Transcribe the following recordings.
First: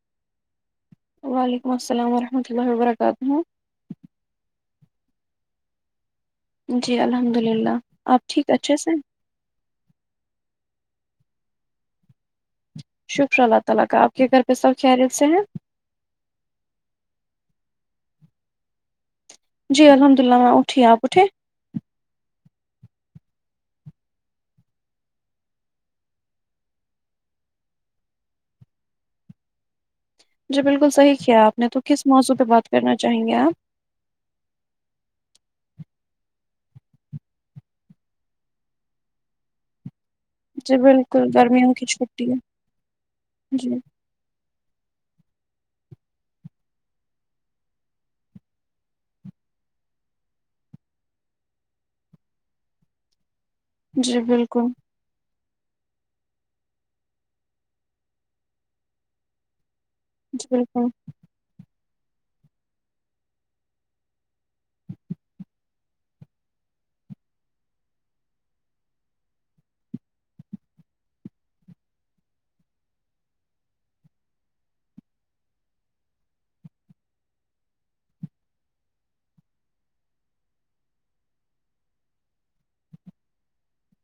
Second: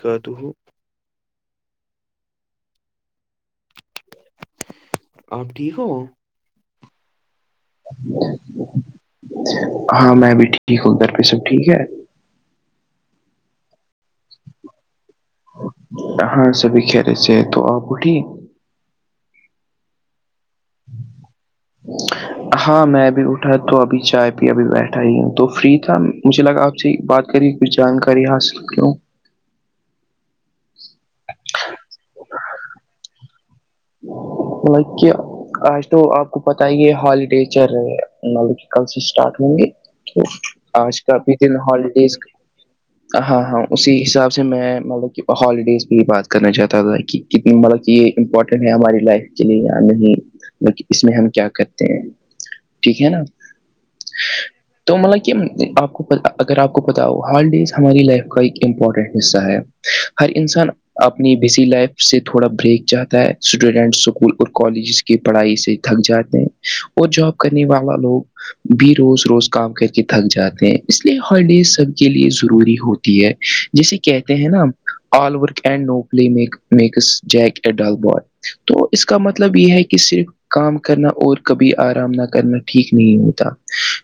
کا تو وعلیکم السلام ورحمۃ اللہ و برکاتہ آپ ٹھیک ہو جی الحمد للہ آپ ٹھیک اچھے سے ہیں ہاں میں بھی ٹھیک ہ ادھر پ سب ٹھیک ہے شکر اللہ تعالی کا آپ کے گھر پہ سب خر سے ہیں ہاں س بھی ک ر س تو آ بٹھی جی الحمد اللہ میں اٹھی آپ اٹھیں ہ [inaudible] ہاں میں ابھی اٹھا تو ابھی چائے پ ا بھی بیٹھا ہی ہوں تو فری تھا مجھے لگا آپ سے بات کری کچھ جانکاری حاصل کیوں جی بالکل صحیح کیا آپ نے تو کس موضوع پہ بات کرنا چاہیں گے آپ ال کیا آج تو آپ کو پت ہی یہ ہالیڈی چر مل کہ کل سے اسٹارٹ ہوں گے جی آج کا بالکل بھی دن گرمیوں کی ہالیڈیز چھٹی ہے ہاں ہاں جی اسی حساب سے میں مطلب کہ ہالیڈیز کی بات کرنا چاہتا تھا کہ کتنی مطلب کہ یہ امپورٹنٹ ہماری لائف کے لیے یا نہیں اس میں ہم کیا کرتے ہیں ٹھیک ہے نا جی بالکل تو مل کہ آپ کو اگر آپ کو پتا ہو ہالیڈیز ہماری لائف کا ایک امپورٹنٹ حصہ ہے ہر جی انسان بالکل اپنی بزی لائف سے تھوڑا بریک چاہتا ہے اسٹوڈینٹ اسکول اور کالجز کی پڑھائی سے تھک جاتے ہیں اور جاب کرنے والا لوگ بھی روز روز کام کر کے تھک جاتے ہیں اس لیے ہالیڈیز سب کے لیے ضروری ہوتی ہے جسے کہتے ہیں نا all work and no play make Jack a dull boy تو اس کا مطلب یہ ہے کہ صرف کام کرنا اور کبھی آرام نہ کرنا ٹھیک نہیں ہوتا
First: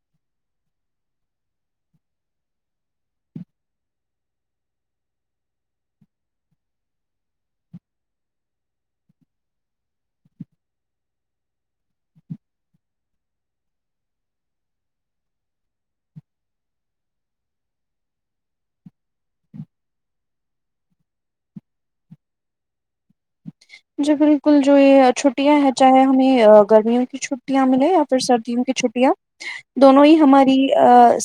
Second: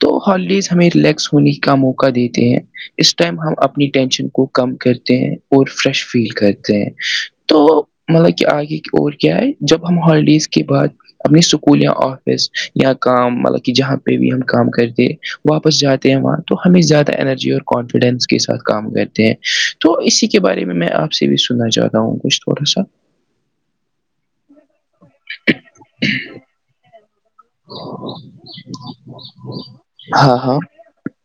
تو ہالیڈیز ہمیں ریلیکس سنی کا موقع دیتے ہیں اس ٹائم ہم اپنی ٹینشن کو کم کرتے ہیں اور فریش فیل کرتے ہیں تو مطلب کہ آگے کی اور کیا ہے جب ہم ہالیڈیز کے بعد اپنی اسکول یا آفس یا کام مطلب کہ جہاں پہ بھی ہم کام کرتے واپس جاتے ہیں وہاں تو ہمیں زیادہ انرجی اور کانفیڈینس کے ساتھ کام کرتے ہیں تو اسی کے بارے میں میں آپ سے بھی سننا چاہتا ہوں کچھ تھوڑا سا جی بالکل جو یہ چھٹیاں ہیں چاہے ہمیں گرمیوں کی چ چھٹیاں ملے یا پھر سردیوں کی چھٹیاں دونوں ہی ہاں ہماری ہاں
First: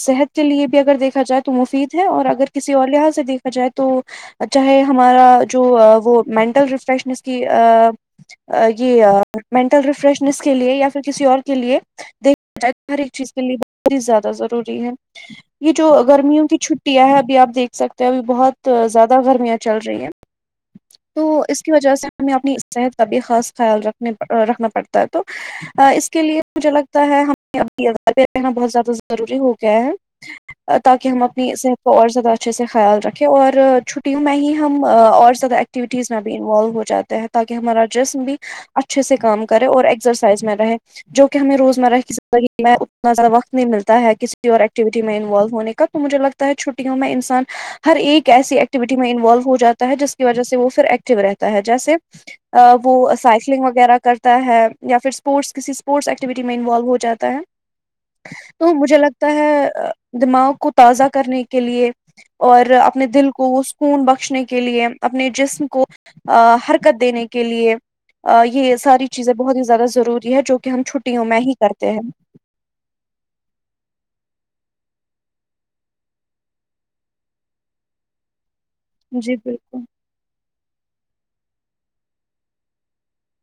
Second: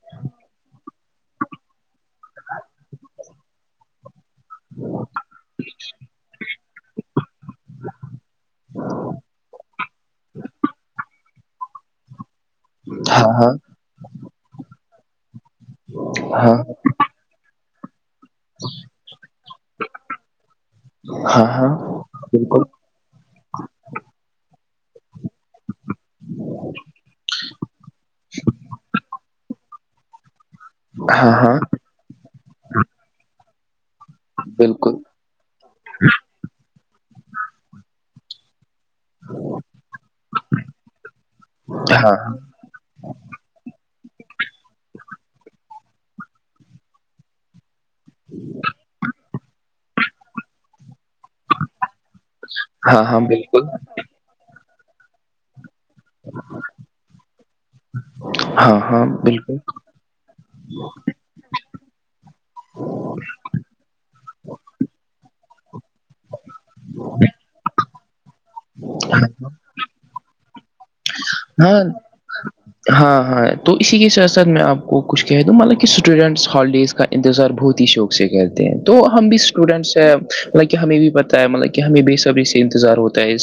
صحت کے لیے بھی اگر دیکھا جائے تو مفید ہے اور اگر کسی اور لحظ سے دیکھا جائے تو چاہے ہمارا جو وہ مینٹل ریفریشنس کی یہ مینٹل ریفریشنس کے لیے یا پھر کسی اور کے لیے دیک ہر ایک ہاں چیز کے لیے بہت ہی زیادہ ضروری ہے یہ جو گرمیوں کی ہاں چھ ہے اب آپیکھ سکتے اب بہت زیادہ گرمیاں چل رہی ہیں تو ہاں ہاں اس ہاں کی وجہ سے ہمیں اپنی بالکل صحت کا بھی خاص خیال رکھنے رکھنا پڑتا ہے تو اس کے لیے مجھے لگتا ہے ہمیں ابھی رہنا بہت زیادہ ضروری ہو گیا ہے تاکہ ہم ہاں اپنی ہاں صحت کو اور زیادہ اچھے سے خیال رکھیں اور چھٹیوں میں ہی ہم بالکل اور زیادہ ایکٹیوٹیز میں بھی انوالو ہو جاتے تاکہ ہمارا ڈریس بھی اچھا اچھے سے کام کرے اور ایکسرسائز میں رہے جو کہ ہمیں روزمرہ ہاں کی ہاں زگی میں اتنا زیادہ وقت نہیں ملتا ہے کسی اور ایکٹیوٹی میں انوالو ہونے کا تو مجھے لگتا ہے چھٹیوں میں انسان ہر ایک ایسی ایکٹیویٹی میں انوالو ہو جاتا ہے جس کی وجہ سے وہ پھر ایکٹو رہتا ہے جیسے وہ ہاں ہاں بالکل سائیکلنگ وغیرہ کرتا ہے یا پھر اسپورٹس کسی اسپورٹس ایکٹیویٹی میں انوالو ہو جاتا ہے ہاں تو مجھے ہاں لگتا بالکل ہے دماغ کو تازہ کرنے کی کے لیے اور اپنے دل کو سکون بخشنے کے لیے اپنے جسم کو حرکت دینے کے لیے یہ ساری ہاں چیزیں بہت ہی زیادہ ضروری ہے جو کہ ہم چھ ہاں ہاں ہاں تو اسی کے ساتھ ساتھ میں آپ کو کچھ کہہ دوں مطالانہ اسٹوڈینٹس ہالیڈیز کا انتظار بہت ہی شوق سے کہتے ہیں تو ہم بھی جی اسٹوڈینٹس بالکل ہیں مطلب کہ ہمیں بھی پتہ ہے مطلب کہ ہمیں بے صبری سے انتظار ہوتا ہے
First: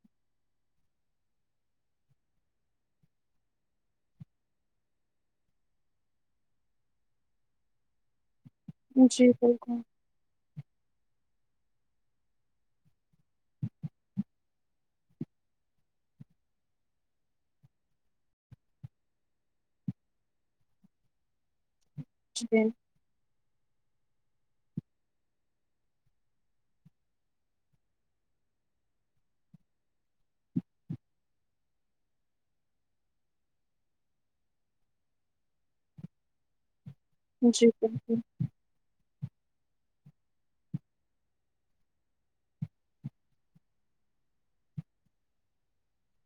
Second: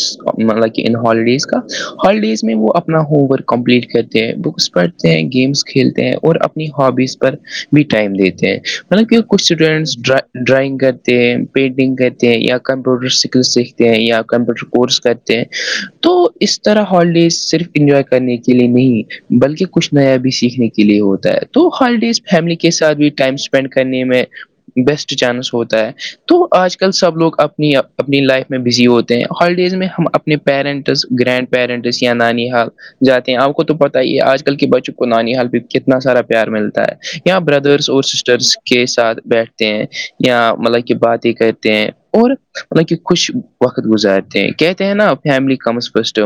مطلب کہ ان ہالیڈیز کا ہالیڈیز میں وہ اپنا ہوم ورک کمپلیٹ کرتے ہیں بکس پڑھتے ہیں گیمس کھیلتے ہیں اور اپنی ہابیز بھی ٹائم دیتے ہیں مطلب کہ جی کچھ بالکل اسٹوڈینٹس ڈر ڈرائنگ کرتے ہیں پینٹنگ کرتے ہیں یا کمپیوٹر سکل سیکھتے ہیں یا کمپیوٹر کورس کرتے ہیں تو اس طرح ہالیڈیز صرف انجوائے کرنے کے لیے نہیں بلکہ کچھ نیا بھی سیکھنے کے لیے ہوتا ہے تو ہالیڈیز میں فیملی جی کے ساتھ بھی ٹائم اسپینڈ کرنے میں بیسٹ چانس ہوتا ہے تو آج کل سب لوگ اپنی اپنی لائف میں بزی ہوتے ہیں ہالیڈیز میں ہم اپنے پیرنٹس گرینڈ پیرنٹس یا نانی حال جاتے ہیں آپ کو تو پتا ہی ہے آج کل کے بچوں کو نانی حال بھی کتنا سارا پیار ملتا ہے یا جی بردرس اور بالکل سسٹرس کے ساتھ بیٹھتے ہیں یا مطلب کہ باتیں کرتے ہیں اور کہ خوش وقت گزارتے ہیں کہتے ہیں نا فیملی کمز فسٹ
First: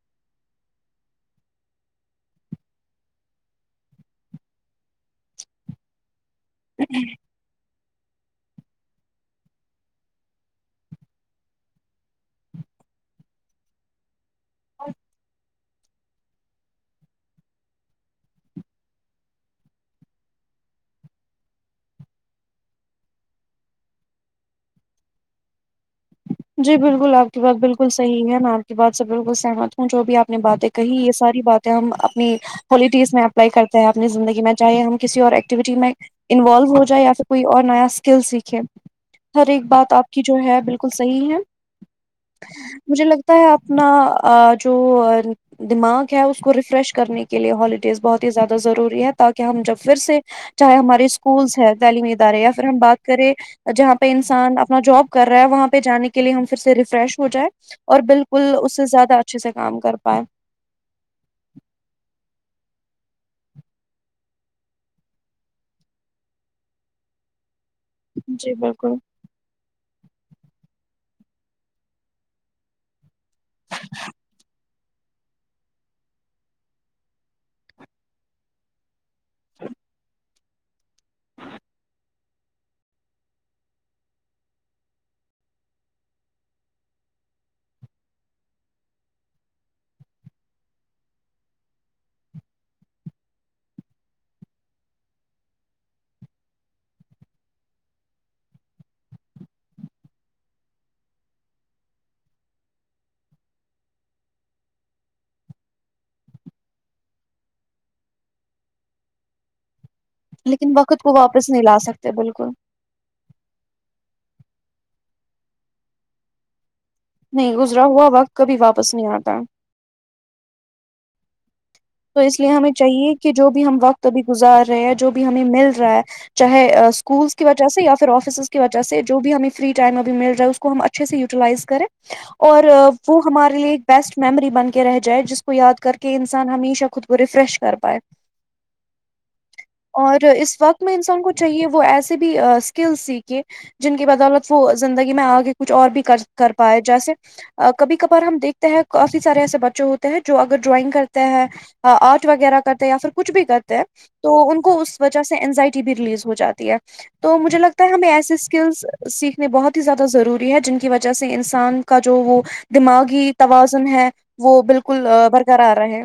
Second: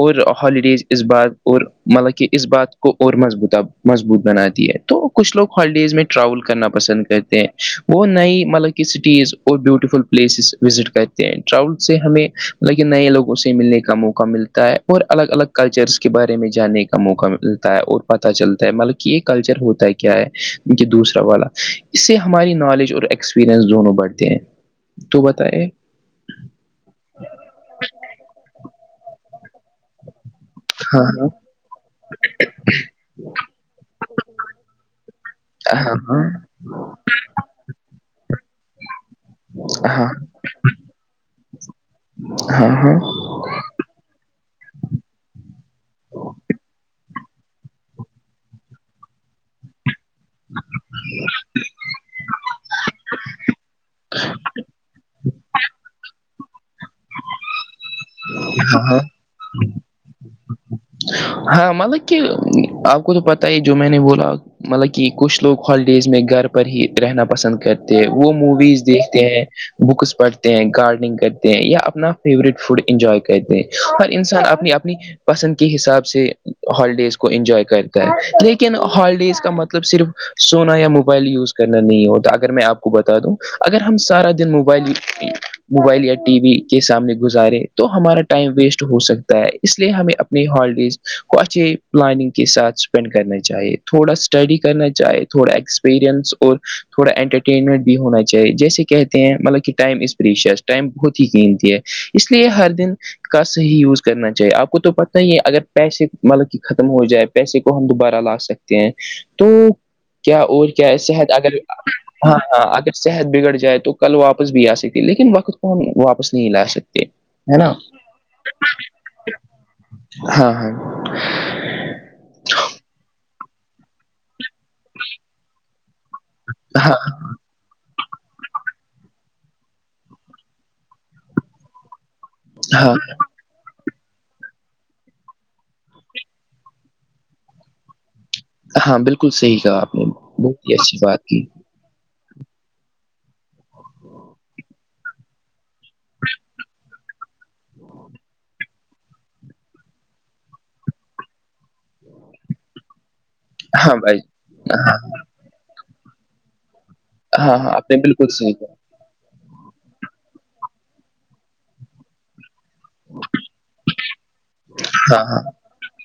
اور ہالیڈیز اس بات اور مطلب کہ اس بات کو اور مضبوطہ مضبوط بنااتی ہے تو کچھ لوگ ہالیڈیز میں ٹراول کرنا پسند کرتے ہیں وہ نئی مطلب کہ سٹیز اور بیوٹیفل پلیسز وزٹ کرتے ہیں ٹراول سے ہمیں لیکن نئے لوگوں سے ملنے کا موقع ملتا ہے اور الگ الگ کلچرس کے بارے میں جاننے کا موقع ملتا ہے اور پتا چلتا ہے مطلب کہ یہ کلچر ہوتا ہے کیا ہے کہ دوسرا والا اس سے ہماری نالج اور ایکسپریئنس دونوں بڑھتے ہیں تو بتے جی بالکل آپ کی بات بالکل صح ہے میں آپ کی بات سے بالکل سہمت ہوں جو بھی آپ اپنی باتیں کہی ہاں یہ ہاں ساری باتیں ہم اپنی پالٹیز میں اپلائی کرتے ہیں اپنی زندگی میں چاہے ہم کسی اور ایکو میں ہاں انوالو ہو جائے یا پھر کوئی اور نیا اسکل سیکھے ہر ایک ہاں بات آپ کی ہاں جو ہے بالکل صحیح ہے ہاں مجھے لگتا ہوتا ہے اپنا جو دماغ ہے اس کو ریفریش کرنے کے لیے ہالیڈیز بہت ہی زیادہ ضروری ہے تاکہ ہم جب پھر سے چاہے ہمارے اسکولس ہیں تعلیمی ادارے یا پھر ہم بات کریں جہاں پہ انسان اپنا جاب کر رہا ہے وہاں پہ پہ جانے کے لیے ہمھر سے ریفریش ہو جائے اور بالکل اس سے ہاں زیادہ اچھے سے کام کر پائے ہاں مطلب کہ آپ کو تو پت ہی جو میں نے بولا مطلب کہ کچھ لوگ ہالیڈیز میں گھر پر ہی رہنا پسند کرتے وہ جی موویز بالکل دیکھتے ہیں بکس پڑھتے ہیں گارڈننگ کرتے ہیں یا اپنا فیوریٹ فوڈ انجوائے کرتے ہیں ہر انسان اپنی اپنی پسند کی حساب سے ہالیڈیز کو انجوائے کرتا ہے لیکن ہالیڈیز کا مطلب صرف سونا یا موبائل یوز کرنا نہیں ہوتا اگر میں آپ کو بتا دوں اگر ہم سارا دن موبائل موبائل یا ٹی وی کے سامنے گزارے تو ہمارا ٹائم ویسٹ ہو سکتا ہے اس لیے ہمیں اپنی ہالیڈیز کو اچھی پلاننگ کے ساتھ اسپینڈ کرنا چاہیے تھوڑا اسٹڈی کرنا چاہیے تھوڑا ایکسپیرئنس اور تھوڑا انٹرٹینمنٹ بھی ہونا چاہیے جیسے کہتے ہیں مطلب کہ ٹائم از پریش ٹائم بہت ہیقنتی ہے اس لیے ہر دن کا صحیح یوز کرنا چاہیے آپ کو تو پتہ ہی ہے اگر پیسے مطلب کہ ختم ہو جائے پیسے کو ہم دوبارہ لا سکتے ہیں تو کیا اور لیکن کیا وقت کو صحت واپس اگر نہیں لا سکتے ہاں بالکل ہاں اگر صحت بگڑ جائے تو کل واپس بھی آ سکتی لیکن وقت کو ہم واپس نہیں لا سکتے نہیں ہے نا گزرا ہوا وقت کبھی واپس نہیں آتا ہاں ہاں تو اس لیے ہمیں چاہیے کہ جو بھی ہم وقت تو بھی گزار رہے ہیں جو بھی ہمیں مل رہا ہے چاہے ہاں اسکولس کی وجہ سے یا پھر آفسز کی وجہ سے جو بھی ہمیں فری ٹائم اب مل جائے اس کو ہم اچھے سے یٹیلائز کریں [inaudible] اور وہ ہمارے لیے ایک بیسٹ میمری بن کے رہ جائے جس کو یاد کر کے انسان ہمیشہ خود کو ریفریش کر پائے ہاں، بالکل صحیح کہا آپ نے اور بہت اس ہی وقت میں اچھی بات انسان کو کی چاہیے وہ وہ ایسسی بھی اسکل سیکھے جن کی بدولت وہ زندگی میں آگے کچھ اور بھی کر پائے جیسے کبھی کبھار ہم دیکھتے ہیں کافی سارے ایسے بچے ہوتے ہیں جو اگر ڈرائنگ کرتے ہیں آرٹ وغیرہ کرتے ہیں یا پھر کچھ بھی کرتے ہیں ہاں بھائی تو ان کو ہاں اس وجہ سے انینزائٹی بھی ریلیز ہو جاتی ہے تو مجھے ہاں ہاں، لگتا آپ ہے نے ہمیں بالکل ایسے صحیح کہا اسکلس سیکھنے بہت ہی زیادہ ضروری ہے جن کی وجہ سے انسان کا جو وہ دماغی توازن ہے وہ بالکل ہاں ہاں برقرار رہے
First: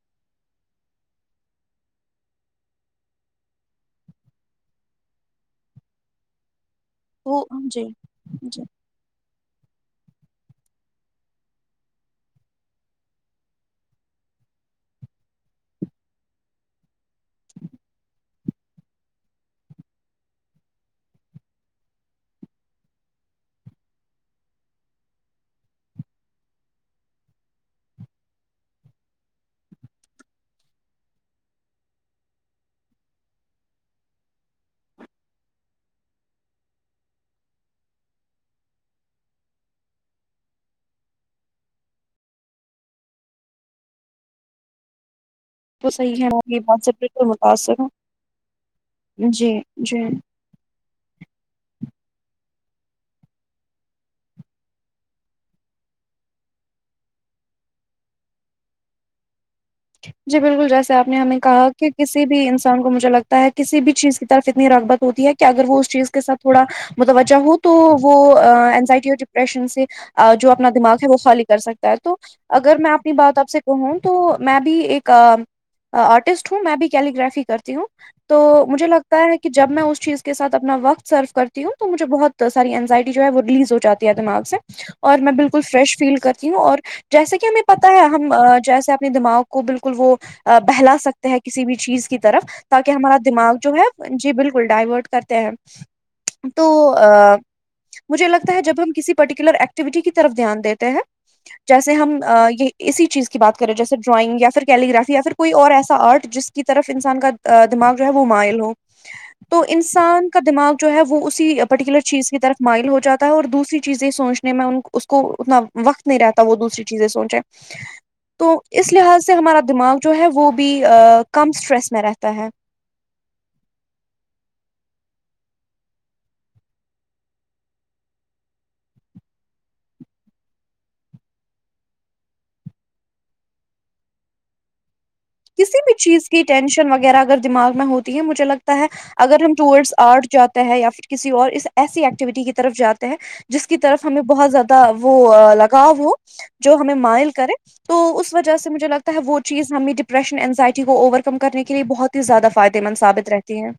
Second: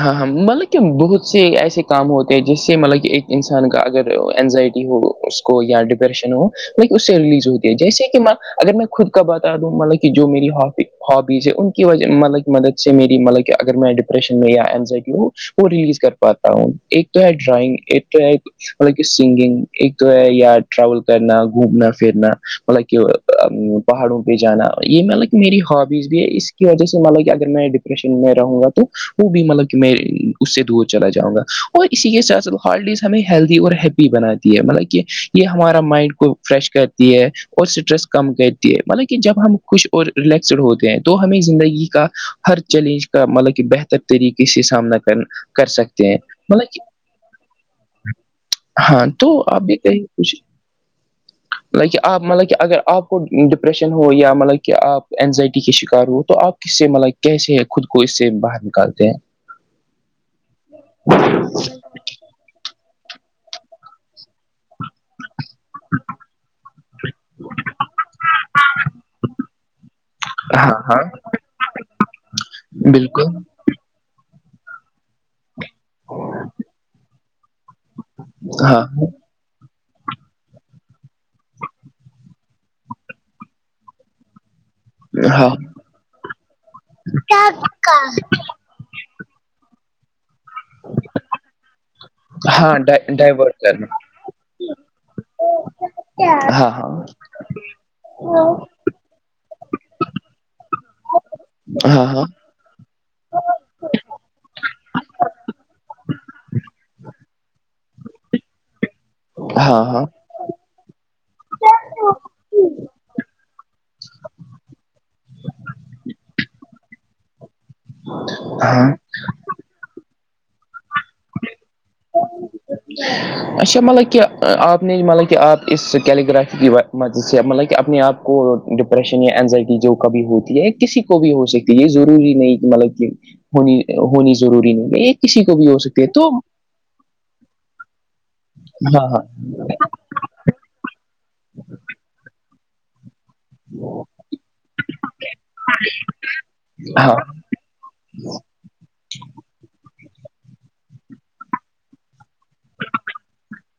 ہاں ہاں مطلب کہ بہت سے ایسے کام ہوتے ہیں جس سے مطلب کہ ایک انسان کا اگر انینزائٹی ہو اس کو یا ڈپریشن ہو اس سے تو ریلیز ہوتی ہے جیسے کہاں جی اگر میں خود بتا دوں مطلب کہ جو میری ہابی ہابیز ہے ان کی وجہ مطلب کی مدد سے میری مطلب کہ اگر میں رین میں یا اینزائٹی ہو وہ ریلیز کر پاتا ہوں ایک تو ہے ڈرائنگ ایک تو ہے مل کہ سنگنگ ایک تو یا رول کرنا گھومنا فھرنا مل کہ پہاڑوں پہ جانا یہ مطلب میری ہابیز بھی ہے اس کی وجہ سے مطلب اگر میں کشن میں رہوں گا تو وہ بھی مطلب کہ میں اس سے دور چلا جاں گا اور اسی کے ساتھ ساتھ ہار ڈیز ہمیں ہیلدی اور ہیی بناتی ہے مطلب کہ یہ ہمارا مائنڈ کو فریش کرتی ہے اور اسٹریس کم کرتی ہے مطلب کہ جب ہم خوش اور ریلیکسڈ ہوتے ہیں تو ہمیں زندگی کا ہر چیلنج کا مطلب کہ بہتر طریقے سے سامنا کرنا تو صحیح ہے وہ یہ بات سے بالکل متاثر ہوں ہاں تو جی آپ بھی کہی جی کھ ل کہ آپ مطلب کہ اگر آپ کو ڈپریشن ہو یا مطلب کہ آپ اینزائٹی کے شکار ہو تو آپ اس سے مطلب کیسے ہے خود کو اس سے باہر نکالتے ہیں جی بالکل جیسے آپ نے ہمیں کہا کہ کسی بھی انسان کو مجھے لگتا ہے کسی بھی چیز کی طرف اتنی رغبت ہوتی ہے کہ کہ اگر وہ اس چیز کے ساتھ تھوڑا متوجہ ہو تو وہ اینزائٹی اور ڈپریشن سے جو اپنا ہاں دماغ ہاں ہے وہ خالی کر سکتا ہے تو اگر میں اپنی بالکل بات آپ سے ہوں تو میں بھی ایک آرٹسٹ ہوں میں بھی کیلیرافی کرتی ہوں تو ہاں مجھے لگتا ہے کہ کہ جب میں اس چیز کے ساتھ اپنا وقت سرو کرتی ہوں تو مجھے بہت ساری اینزائٹی جو ہے وہ ریلیز ہو جاتی ہے دماغ سے اور میں ہاں بالکل فریش فیل کرتی ہوں اور جیسا کہ ہمیں ٹرک پتہ کا ہے ہم جیس اپنے دماغ کو بالکل وہ بہلا سکتے ہیں کسی بھی چیز کی طرف ہاں تاکہ ہمارا دماغ ڈائیورٹ جو کرنا ہے جی بالکل ڈائیورٹ کرتے ہیں ہاں تو ہاں ا مجھے ہاں لگتا ہے جب ہم کسی پرٹیکولر ایکٹیوٹی کی طرف دھیان دیتے ہیں جیسے ہم ہاں اسی چیز کی بات کر کریں جیسے ڈرائنگ یاھر کیلی گرافی یا پھر کوئی اور ایسا آرٹ جس کی طرف انسان کا دماغ جو ہے وہ مائل ہو [unintelligible] تو ہاں انسان دماغ جو ہے وہ اسی پررٹیکولر چیز کی طرف مائل ہو جا ہے اور دوسری چیزیں سوچنے میں ان کو اس کو اتنا وقت نہیں رہتا وہ دوسری چیزیں سوچیں [unintelligible] تو اس ہاں لحاظ سے ہمارا دماغ جو ہے وہ بھی کم اسٹریس میں رہتا ہے اچھا مطلب کہ آپ نے مطلب کہ آپ اس کیلی گگرفی م سے مطلب کہ اپنے آپ کو ڈپریشن یا انینزائٹی جو کبھی ہوتی ہے کسی کو بھی ہو سکتی یہ ضروری نہیں کہ مطلب کہ ہونی ہونی ضروری نہیں ہے یہ کسی کو بھی ہو سکتی ہے چیز تو کی ٹینشن وغیرہ اگر دماغ میں ہوتی ہے مجھے لگتا ہے ہاں اگر ہم ٹور آرٹ جاتے ہے یا پھر کسی اور اس ایسی ایکٹیویٹی کی طرف جاتے ہیں جس کی طرف ہمیں بہت زیادہ وہ لگاؤ ہو جو ہمیں ہاں ہاں مائل کرے تو اس وجہ سے مجھے لگتا ہے وہ چیز ہمیں ڈپریشن انینزائٹی کو اوور کم کرنے کے لیے بہت ہی زیادہ فائدے مند ثابت رہتی ہیں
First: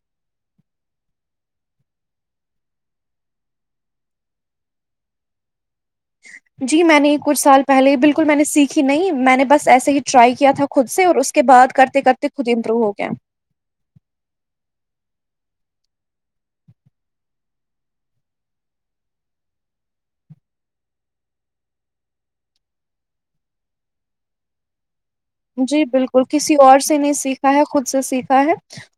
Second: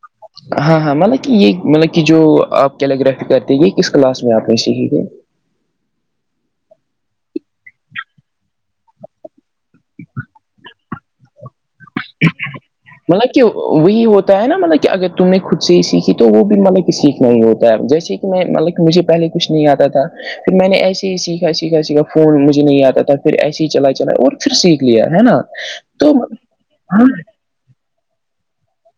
ہاں ہاں مطلب کہ یہ مطلب کہ جو آپ کیلیگرافی کرتے کس کلاس میں آپ نے سیکھی تھے جی میں نے کچھ سال پہلے بالکل میں نے سیکھی نہیں میں نے بس ایسے ہی ٹرائی کیا تھا خود سے اور اس کے بعد کرتے کرتے خود امپرو ہو گیا مطلب وہی ہوتا ہے نا مطلب کہ اگر تم نے خود سے ہی سیکھی تو وہ بھی مطلب کہ سیکھنا ہی ہوتا ہے جیسے کہ میں مطلب مجھے پہلے کچھ نہیں آتا تھا پھر میں نے ایسے ہی سیکھا سیکھا سیکھا فون مجھے نہیں آتا تھا پھر ایسے ہی چلائی چلائی اور پھر سیکھ لیا ہے نا جی تو بالکل کسی اور سے ہاں نہیں سیکھا ہے خود سے سیکھا ہے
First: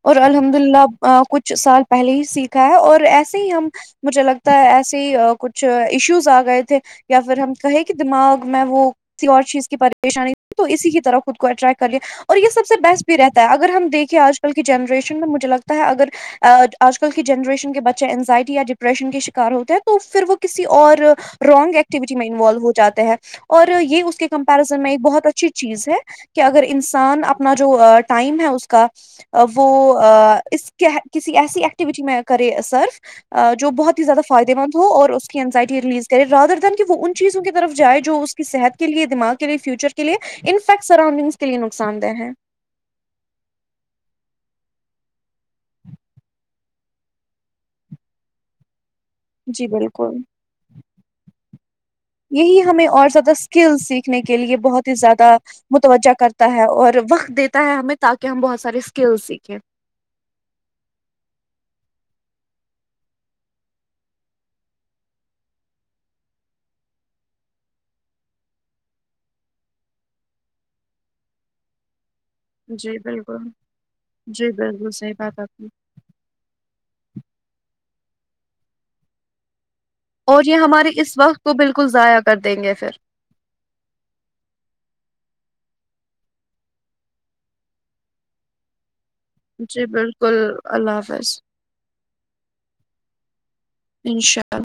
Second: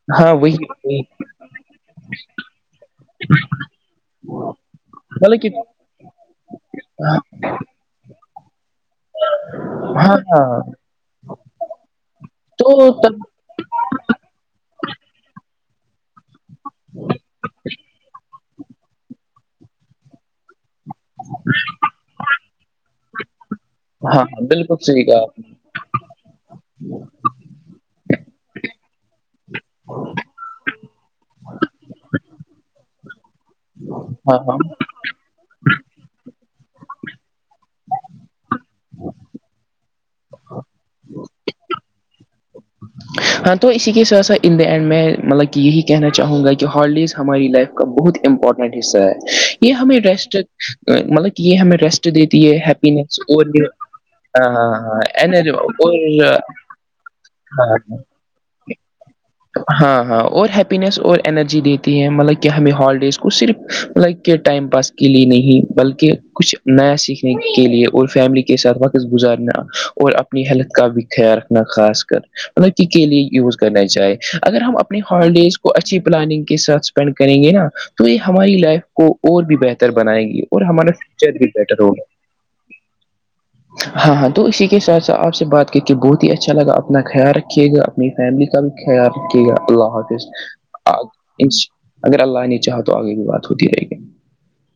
اور ہاں وہی الحمد وہی اللہ کچھ سال پہلے ہی سیکھا ہے اور ایسے ہی ہم مجھے لگتا ہے ایسے مطلب کہ کچھ ایشوز آ گئے تھے یا پھر ہم کہیں دماغ میں وہ کسی اور چیز کی ہاں پریشانی تھی ہاں تو اسی کی طرف خ کو اٹریکٹ کر لیا اور یہ سب تو سے بیسٹ بھی تب رہتا ہے اگر ہم دیکیں آج کل کی جنریشن میں مجھے لگتا ہے اگر آج کل کی جنریشن کے بچے اینزائٹی یا ڈپریشن کے شکار ہوتے ہیں تو پھر وہ کسی اور رانگ ایکٹیویٹی میں انوالو ہو جاتے ہیں اور اور یہ اس ہاں کے ہاں کمپریزن بالکل میں ایک صحیح کہا بہت آپ اچھی چیز ہے کہ اگر انسان اپنا جو ٹائم ہے اس کا وہ اس کسی ایسی ایکٹیوٹی میں کرے سرو جو بہت ہی زیادہ نے ہاں فائدے ہاں مند ہو اور انینزائٹی ریلیز کرے رادر دن کہ وہ ان چیزوں کی طرف جائے جو اس کی صحت کے لیے دماغ کے لیے فیوچر کے لی ان سرؤنڈنگس کےے نقصان دہ ہیں ہاں تو اسی کے ساتھ سھ ان دا اینڈ میں مطلب کہ یہی کہنا چاہوں گا کہ ہالیڈیز ہماری لائف کا بہت امپورٹنٹ حصہ ہے جی یہ ہمیں بالکل ریسٹ مطلب کہ یہ ہمیں ریسٹ دیتی ہے یہی ہمیں ہیس زیادہ اور اسکل سیکھنے کے ہ لیے بہت ہی ہاں زیادہ ہ ہاں متوجہ اور ہاں ہاں کہ ہم بہت سارےکلس سیکھے ہاں ہاں اور ہیپینیس اور انرجی دیتی ہے مطلب کہ ہمیں ہالیڈیز کو صرف مطلب کہ ٹائم پاس کے لیے نہیں بلکہ کچھ نیا سیکھنے کے لیے اور فیملی کے ساتھ وقت گزارنا اور اپنے اپنی ہیلتھ کا بھی خیال رکھنا خاص کر م جی کے لیے بالکل یوز کرنا چاہے جی اگر ہم بالکل اپنی صحیح بات آپ ہالیڈیز نے کو اچھی پلاننگ کے ساتھ اسپینڈ کریں گے نا تو یہ ہماری لائف کو اور بھی بہتر ر بنائے گی یہ اور ہمارے ہمارا اس سچت وقت بھی کو بیہٹر بالکل ہوگا ضائع کر دیں گے پھر ہاں ہاں تو اسی کے سھ ساتھ آپ سے بات کر کے بہت ہی اچھا لگا اپنا خیال رکھیے گا اپنی فیملی کا بھی ارک ہے جی اللہ حافظ بالکل انا اللہ حافظ اگر اللہ نے چاہا تو آگے کی بات ہوتی رہے گی ت